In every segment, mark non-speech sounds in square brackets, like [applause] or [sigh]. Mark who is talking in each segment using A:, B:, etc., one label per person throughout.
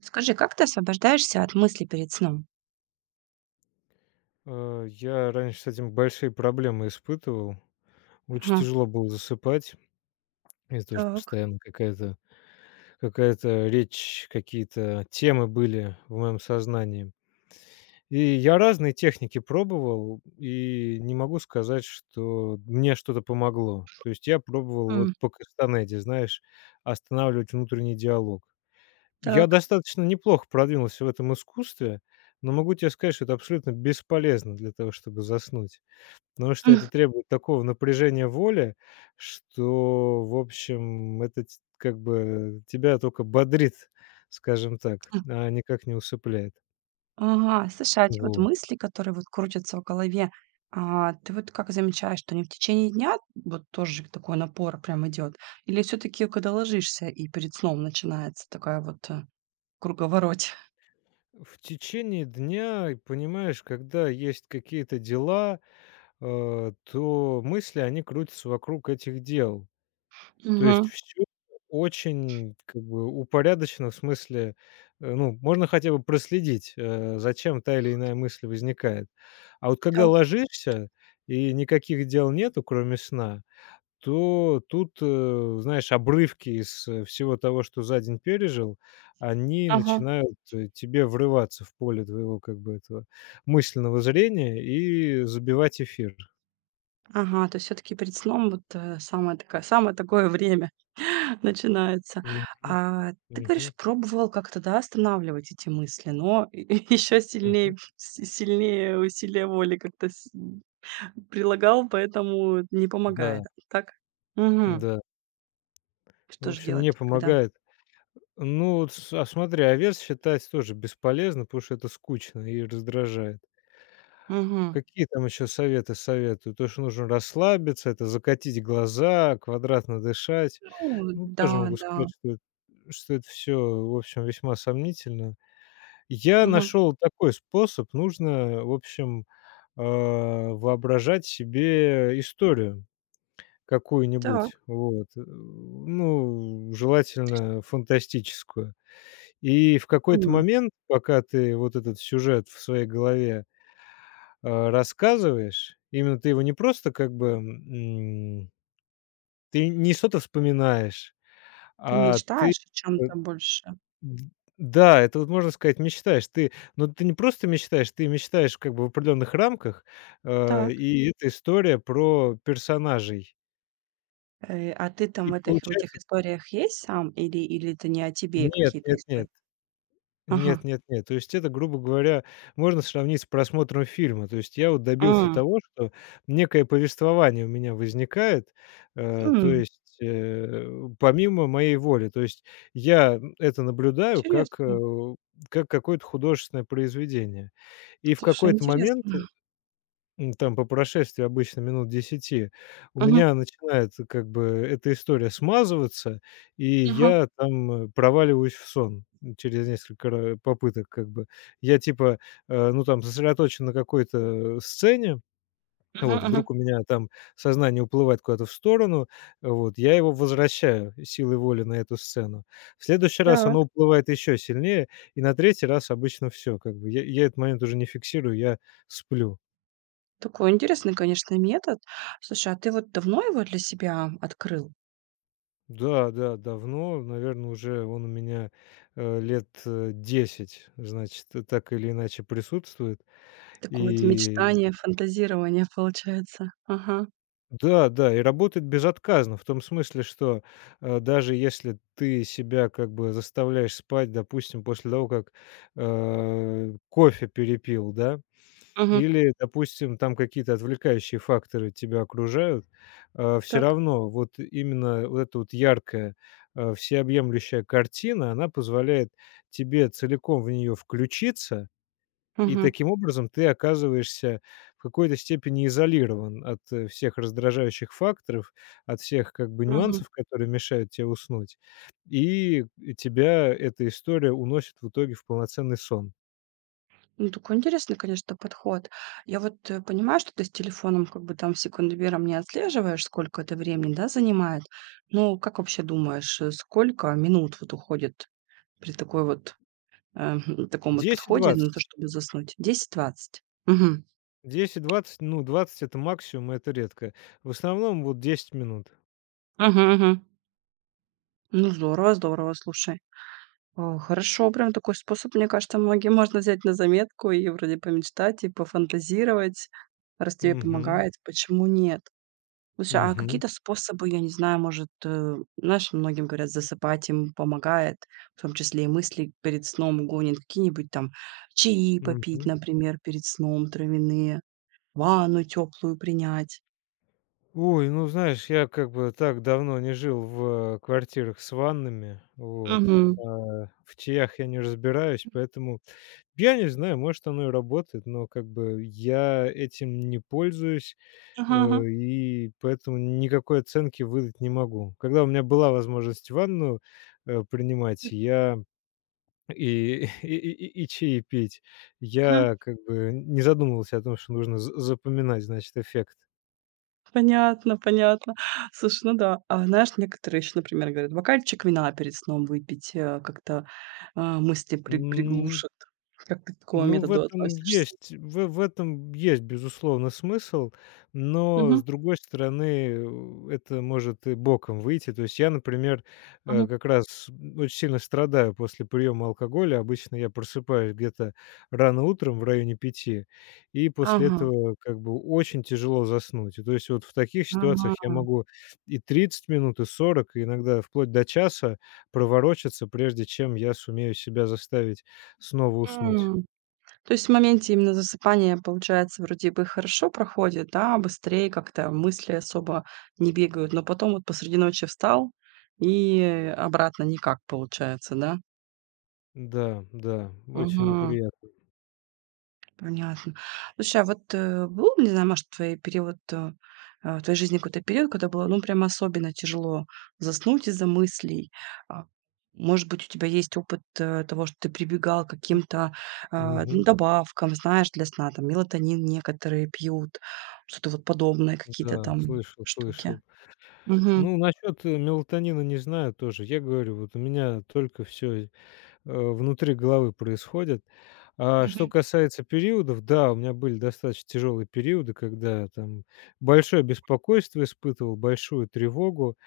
A: Скажи, как ты освобождаешься от мыслей перед сном?
B: Я раньше с этим большие проблемы испытывал. Очень
A: Ага.
B: тяжело было засыпать из-за того, что
A: Так.
B: постоянно какая-то речь, какие-то темы были в моем сознании. И я разные техники пробовал, и не могу сказать, что мне что-то помогло. То есть я пробовал вот
A: М.
B: по Кастанеде, знаешь, останавливать внутренний диалог. Я
A: Так.
B: достаточно неплохо продвинулся в этом искусстве, но могу тебе сказать, что это абсолютно бесполезно для того, чтобы заснуть. Потому что
A: М.
B: это требует такого напряжения воли, что, в общем, это ть как бы тебя только бодрит, скажем так,
A: М.
B: а никак не усыпляет.
A: Ага, слушай, а те вот
B: Вот.
A: мысли, которые вот крутятся в голове, ты вот как замечаешь, что они в течение дня вот тоже такой напор прям идет? Или все таки когда ложишься и перед сном начинается такая вот, круговорот?
B: В течение дня, и понимаешь, когда есть какие-то дела, то мысли, они крутятся вокруг этих дел. То есть
A: Мгм.
B: все очень как бы упорядочено, в смысле, ну, можно хотя бы проследить, зачем та или иная мысль возникает. А вот когда
A: Так.
B: ложишься и никаких дел нету, кроме сна, то тут, знаешь, обрывки из, всего того, что за день пережил, они
A: Ага.
B: начинают, тебе врываться в поле твоего как бы этого мысленного зрения и забивать эфир.
A: Ага, то есть всё-таки перед сном вот, самое такое время [laughs] начинается.
B: Мгм,
A: А ты
B: мгм,
A: говоришь, пробовал как-то, да, останавливать эти мысли, но [laughs] еще
B: мгм.
A: сильнее си сильнее усилия воли как-то с прилагал, поэтому не помогает,
B: Да,
A: так? Мгм.
B: да.
A: Что
B: В
A: же
B: общем, не
A: делать тогда?
B: помогает. Ну, вот с а смотри, овес считать тоже бесполезно, потому что это скучно и раздражает.
A: Мгм.
B: Какие там еще советы советуют? То, что нужно расслабиться, это закатить глаза, квадратно дышать.
A: Ну
B: Ну,
A: да,
B: тоже могу
A: да.
B: сказать, что эт что это все, в общем, весьма сомнительно. Я
A: Мгм.
B: нашел такой способ: нужно, в общем, а, воображать себе историю
A: Так.
B: какую-нибудь, вот, ну, желательно фантастическую. И в какой-то
A: М.
B: момент, пока ты вот этот сюжет в своей голове, рассказываешь, именно ты его не просто как бы, ты не что-то вспоминаешь,
A: Ты
B: а т
A: мечтаешь о чем то больше?
B: д да, это вот можно сказать, мечтаешь. Ты, но ты не просто мечтаешь, ты мечтаешь как бы в определенных рамках,
A: Так.
B: и это история про персонажей.
A: Э, а ты там
B: И
A: в этих
B: получается
A: историях есть сам или это не о тебе
B: нет,
A: какие-то
B: нет,
A: истории?
B: нет. Нет
A: Ага.
B: нет нет. То есть это, грубо говоря, можно сравнить с просмотром фильма. То есть я вот добился
A: М.
B: того, что некое повествование у меня возникает, то
A: М,
B: есть, помимо моей воли. То есть я, это наблюдаю как,
A: интересно.
B: как какое-то художественное произведение. И в
A: Слушай,
B: какой-то момент
A: интересно.
B: М, там по прошествии обычно минут десяти у
A: Мгм,
B: меня начинает как бы эта история смазываться, и
A: мгм,
B: я там проваливаюсь в сон через несколько ра попыток как бы. Я типа, ну, там сосредоточен на какой-то сцене,
A: мгм,
B: вот,
A: мгм.
B: вдруг у меня там сознание уплывает куда-то в сторону, вот, я его возвращаю силой воли на эту сцену. В следующий раз
A: Так,
B: оно уплывает еще сильнее, и на третий раз обычно все как бы. Я этот момент уже не фиксирую, я сплю.
A: такой интересный, конечно, метод. Слушай, а ты вот давно его для себя открыл?
B: Да, да, давно, наверное, уже он у меня, лет, 10, значит, так или иначе присутствует.
A: Такое вот
B: И
A: мечтание, фантазирование получается. Ага.
B: да, да, и работает безотказно. В том смысле, что, даже если ты себя как бы заставляешь спать, допустим, после того, как, кофе перепил, да.
A: Мгм.
B: Или, допустим, там какие-то отвлекающие факторы тебя окружают, все
A: Так.
B: равно вот именно вот эта вот яркая, всеобъемлющая картина, она позволяет тебе целиком в нее включиться, и
A: Мгм.
B: таким образом ты оказываешься в какой-то степени изолирован от, всех раздражающих факторов, от всех как бы
A: Мгм.
B: нюансов, которые мешают тебе уснуть. И тебя эта история уносит в итоге в полноценный сон.
A: Ну, такой интересный, конечно, подход. Я вот, понимаю, что ты с телефоном как бы там секундомером не отслеживаешь, сколько это времени, да, занимает. Но как вообще думаешь, сколько минут вот уходит при такой вот, э, [laughs] таком вот подходе на то,
B: Десять-двадцать.
A: чтобы заснуть? Десять-двадцать. Мгм.
B: Десять двадцать, ну, двадцать это максимум, это редко. В основном вот 10 минут.
A: Мгм, мгм. Ну, здорово, здорово, слушай. О, хорошо, прям такой способ, мне кажется, многим можно взять на заметку и вроде помечтать, и пофантазировать, раз тебе
B: Мгм.
A: помогает, почему нет? Слушай, а
B: Мгм.
A: какие-то способы, я не знаю, может, знаешь, многим говорят, засыпать им помогает, в том числе и мысли перед сном гонит, какие-нибудь там чаи попить,
B: Мгм.
A: например, перед сном травяные, ванну теплую принять.
B: Ой, ну, знаешь, я как бы так давно не жил в, квартирах с ваннами, вот,
A: Мгм.
B: а, в чаях я не разбираюсь, поэтому я не знаю, может, оно и работает, но как бы я этим не пользуюсь, э,
A: Ага, ага,
B: и поэтому никакой оценки выдать не могу. Когда у меня была возможность ванну, принимать, я И [laughs] и чаи пить.
A: ага.
B: Я как бы не задумывался о том, что нужно за запоминать, значит, эффект.
A: Понятно, понятно. Слушай, ну да, а знаешь, некоторые еще, например, говорят, бокальчик вина перед сном выпить, как-то мысли
B: М.
A: приглушит. Как ты к такому
B: Ну, в
A: методу
B: этом
A: относишься?
B: есть в этом есть, безусловно, смысл, но,
A: Мгм,
B: с другой стороны, это может и боком выйти. То есть я, например,
A: мгм.
B: как раз очень сильно страдаю после приема алкоголя. Обычно я просыпаюсь где-то рано утром, в районе пяти, и после
A: Ага,
B: этого как бы очень тяжело заснуть. И то есть вот в таких ситуациях я
A: ага.
B: могу и 30 минут, и 40, и иногда вплоть до часа проворочаться, прежде чем я сумею себя заставить снова уснуть.
A: М. То есть в моменте именно засыпания, получается, вроде бы хорошо проходит, да, быстрее как-то мысли особо не бегают, но потом вот посреди ночи встал и обратно никак получается, да?
B: Да, да, очень
A: Мгм.
B: неприятно.
A: Понятно. Слушай, а вот, был, не знаю, может, твой период, в твоей жизни какой-то период, когда было, ну, прям особенно тяжело заснуть из-за мыслей? А, может быть, у тебя есть опыт, того, что ты прибегал к каким-то, ну,
B: Мгм.
A: добавкам, знаешь, для сна, там мелатонин некоторые пьют, что-то вот подобное, какие-то
B: Да,
A: там
B: слышал,
A: штуки?
B: слышал.
A: Угу.
B: Ну, насчет, мелатонина не знаю тоже. Я говорю, вот у меня только все. Внутри головы происходят. А что
A: Угу.
B: касается периодов, да, у меня были достаточно тяжелые периоды, когда там большое беспокойство испытывал, большую тревогу,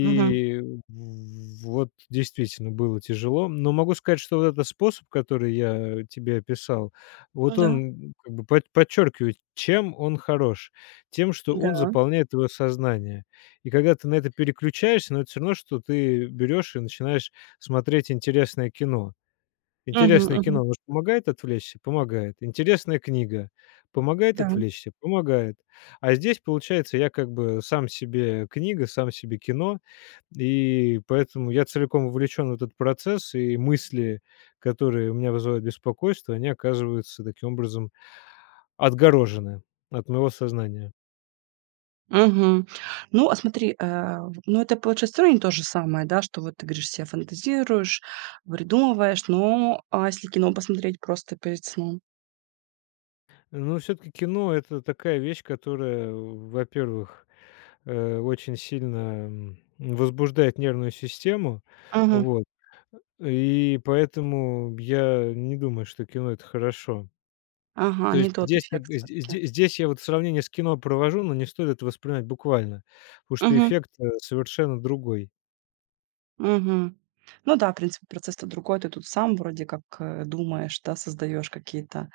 A: Угу.
B: в- вот действительно было тяжело. Но могу сказать, что вот этот способ, который я тебе описал, вот
A: Да.
B: он как бы под- подчеркивает, чем он хорош, тем, что он
A: Да.
B: заполняет твое сознание. И когда ты на это переключаешься, но это все равно, что ты берешь и начинаешь смотреть интересное кино.
A: Угу.
B: Интересное кино,
A: Угу.
B: оно ж помогает отвлечься? Помогает. Интересная книга помогает
A: Да.
B: отвлечься? Помогает. А здесь, получается, я как бы сам себе книга, сам себе кино, и поэтому я целиком вовлечен в этот процесс, и мысли, которые у меня вызывают беспокойство, они оказываются таким образом отгорожены от моего сознания.
A: Мгм. Ну, а смотри, в ну, это получается всё равно не то же самое, да, что вот ты говоришь, се фантазируешь, придумываешь, но, а если кино посмотреть просто перед сном?
B: Но все-таки кино — это такая вещь, которая, во-первых очень сильно, возбуждает нервную систему.
A: Мгм.
B: Вот. И поэтому я не думаю, что кино — это хорошо.
A: Ага,
B: То
A: не
B: есть
A: тот
B: здесь как
A: эффект
B: бы
A: всё-таки.
B: здесь я вот сравнение с кино провожу, но не стоит это воспринимать буквально, потому что
A: Мгм,
B: эффект, совершенно другой.
A: мгм. Ну да, в принципе, процесс-то другой. Ты тут сам вроде как, думаешь, да, создаешь какие-то,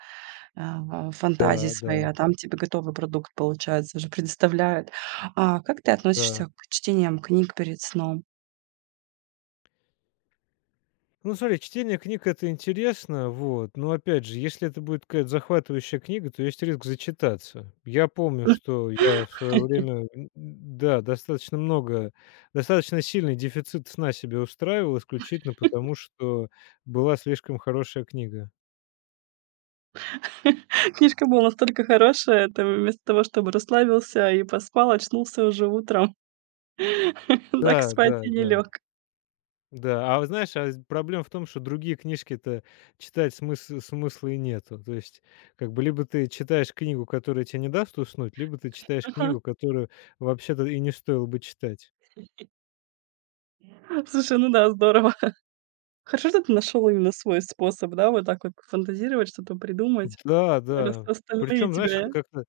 A: фантазии
B: Да,
A: свои,
B: да,
A: а там тебе готовый продукт, получается, уже предоставляют. А как ты
B: да.
A: относишься к чтениям книг перед сном?
B: Ну, смотри, чтение книг — это интересно, вот, но, опять же, если это будет какая-то захватывающая книга, то есть риск зачитаться. Я помню, что я в свое время, н да, достаточно много, достаточно сильный дефицит сна себе устраивал исключительно потому, что была слишком хорошая книга.
A: [laughs] Книжка была настолько хорошая, ты вместо того, чтобы расслабился и поспал, очнулся уже утром. [laughs] Так
B: Да,
A: спать
B: да,
A: и не
B: да.
A: лег.
B: Да, а вот знаешь, а з проблема в том, что другие книжки-то читать смысл смысла и нету. То есть, как бы либо ты читаешь книгу, которая те не даст уснуть, либо ты читаешь книгу,
A: [laughs]
B: которую вообще-то и не стоило бы читать.
A: Слушай, ну да, здорово. Хорошо, что ты нашел именно свой способ, да, вот так вот фантазировать, что-то придумать,
B: Да,
A: раз
B: да.
A: остальные
B: Причем, знаешь,
A: тебя
B: это как-то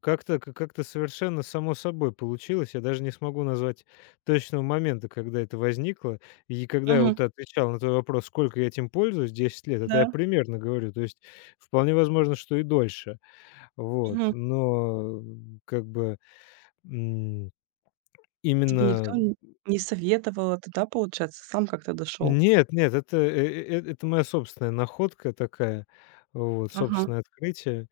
B: как-то к как-то совершенно само собой получилось. Я даже не смогу назвать точного момента, когда это возникло. И когда я
A: Мгм.
B: вот отвечал на твой вопрос, сколько я этим пользуюсь, 10 лет, это я
A: Да.
B: примерно говорю. То есть вполне возможно, что и дольше. Вот,
A: Мгм.
B: но как бы, м,
A: Тебе никто
B: именно
A: н не советовал, а ты, да, получается, сам как-то дошел?
B: Нет, нет, это, это моя собственная находка такая, вот,
A: Мгм.
B: собственное открытие.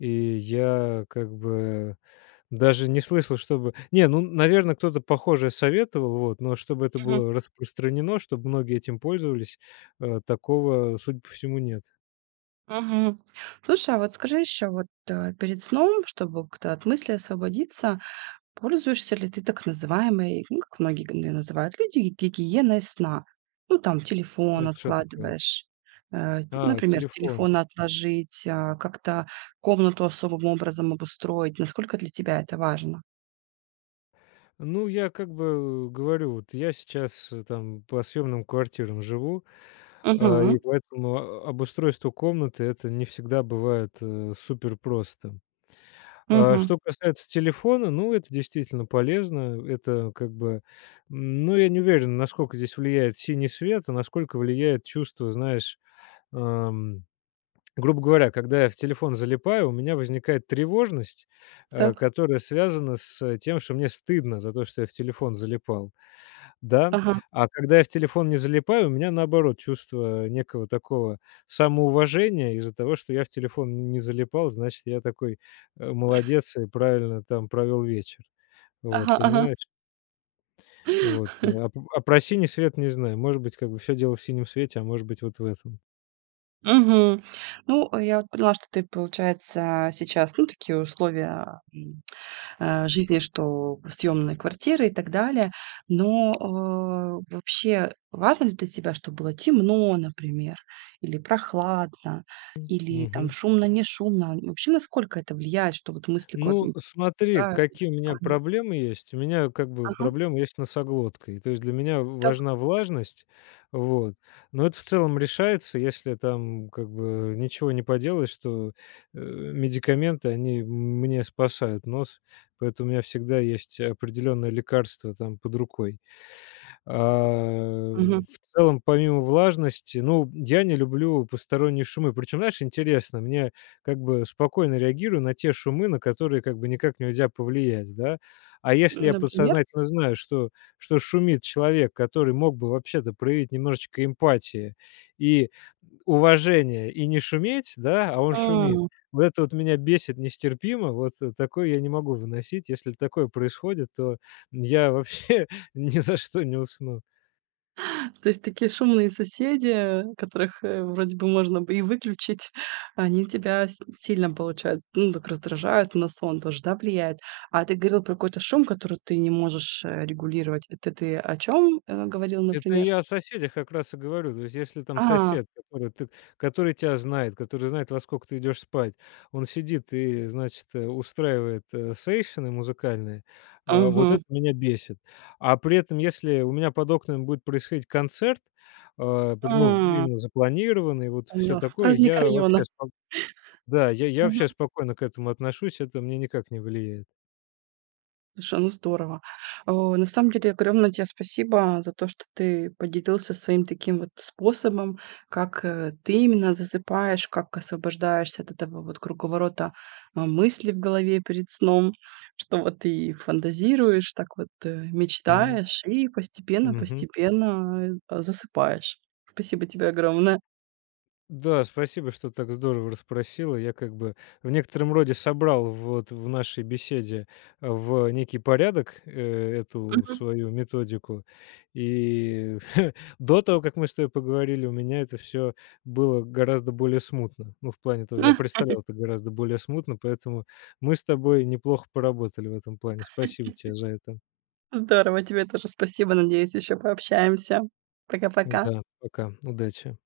B: И я как бы даже не слышал, чтобы Не, ну, наверное кто-то похожее советовал, вот, но чтобы это
A: Мгм.
B: было распространено, чтобы многие этим пользовались, такого, судя по всему, нет.
A: Мгм. Слушай, а вот скажи еще, вот, перед сном, чтобы как-то от мысли освободиться. Пользуешься ли ты так называемой, ну, как многие г её называют люди, ги гигиеной сна? Ну, там телефон
B: Это что такое?
A: откладываешь,
B: А,
A: например,
B: телефон.
A: телефон отложить, как-то комнату особым образом обустроить. Насколько для тебя это важно?
B: Ну, я как бы говорю, вот я сейчас, там по съемным квартирам живу. А,
A: Мгм.
B: и поэтому о обустройство комнаты — это не всегда бывает, супер просто. А
A: Мгм.
B: что касается телефона, ну, это действительно полезно. Это как бы, ну, я не уверен, насколько здесь влияет синий свет, а насколько влияет чувство, знаешь, ам, грубо говоря, когда я в телефон залипаю, у меня возникает тревожность,
A: Так.
B: которая связана с тем, что мне стыдно за то, что я в телефон залипал. Да,
A: Ага.
B: а когда я в телефон не залипаю, у меня, наоборот, чувство некого такого самоуважения из-за того, что я в телефон н не залипал, значит, я такой, молодец и правильно там провел вечер. Вот,
A: Ага, ага.
B: понимаешь? Вот, а п а про синий свет не знаю. Может быть, как бы все дело в синем свете, а может быть, вот в этом.
A: Мгм. Ну, я вот поняла, что ты, получается, сейчас, ну, такие условия, жизни, что съемные квартиры и так далее. Но, вообще важно ли для тебя, чтобы было темно, например, или прохладно, или там
B: Мгм.
A: шумно, не шумно? И вообще, насколько это влияет, что вот мысли куда-то
B: Ну,
A: не
B: смотри,
A: пускают,
B: какие у меня
A: засыпание?
B: проблемы есть. У меня как бы
A: Ага,
B: проблема есть с носоглоткой. То есть для меня
A: так.
B: важна влажность, вот. Но это в целом решается, если там как бы ничего не поделаешь, что медикаменты, они мне спасают нос, поэтому у меня всегда есть определенное лекарство там под рукой. А,
A: Мгм.
B: в целом, помимо влажности, ну, я не люблю посторонние шумы. Причем, знаешь, интересно, мне как бы спокойно реагирую на те шумы, на которые как бы никак нельзя повлиять, да. А если я
A: Например?
B: подсознательно знаю, что, что шумит человек, который мог бы вообще-то проявить немножечко эмпатии и уважения и не шуметь, да, а он шумит, вот это вот меня бесит нестерпимо, вот такое я не могу выносить. Если такое происходит, то я вообще [laughs] [laughs] Ни за что не усну.
A: То есть такие шумные соседи, которых, вроде бы можно бы и выключить, [laughs] они тебя с сильно, получается, ну, так раздражают, на сон тоже, да, влияет. А ты говорил про какой-то шум, который ты не можешь, регулировать. Вот. Это ты о чем говорил,
B: Это
A: например?
B: я о соседях как раз и говорю. То есть, если там
A: А,
B: сосед, который ты который тя знает, который знает, во сколько ты идешь спать, он сидит и, значит, устраивает, сейшены музыкальные, вот
A: мгм.
B: это меня бесит. А при этом, если у меня под окнами будет происходить концерт, при ну,
A: А,
B: именно запланированный, вот все
A: поняла.
B: такое,
A: Праздник
B: я
A: района.
B: вообще спок да, я вообще спокойно к этому отношусь, это мне никак не влияет.
A: Слушай, ну здорово. На самом деле огромное тебе спасибо за то, что ты поделился своим таким вот способом, как, ты именно засыпаешь, как освобождаешься от этого вот круговорота, мыслей в голове перед сном, что вот ты фантазируешь, так вот,
B: Мгм.
A: мечтаешь и
B: Мгм.
A: постепенно-постепенно, засыпаешь. Спасибо тебе огромное.
B: Да, спасибо, что так здорово расспросила. Я как бы в некотором роде собрал вот в нашей беседе в некий порядок, эту
A: Мгм.
B: свою методику. И [laughs] до того, как мы с тобой поговорили, у меня это все было гораздо более смутно. Ну, в плане того, я
A: [laughs]
B: представлял это гораздо более смутно, поэтому мы с тобой неплохо поработали в этом плане. Спасибо тебе за это.
A: Здорово, тебе тоже спасибо. Надеюсь, еще пообщаемся. Пока-пока.
B: Да, пока. Удачи.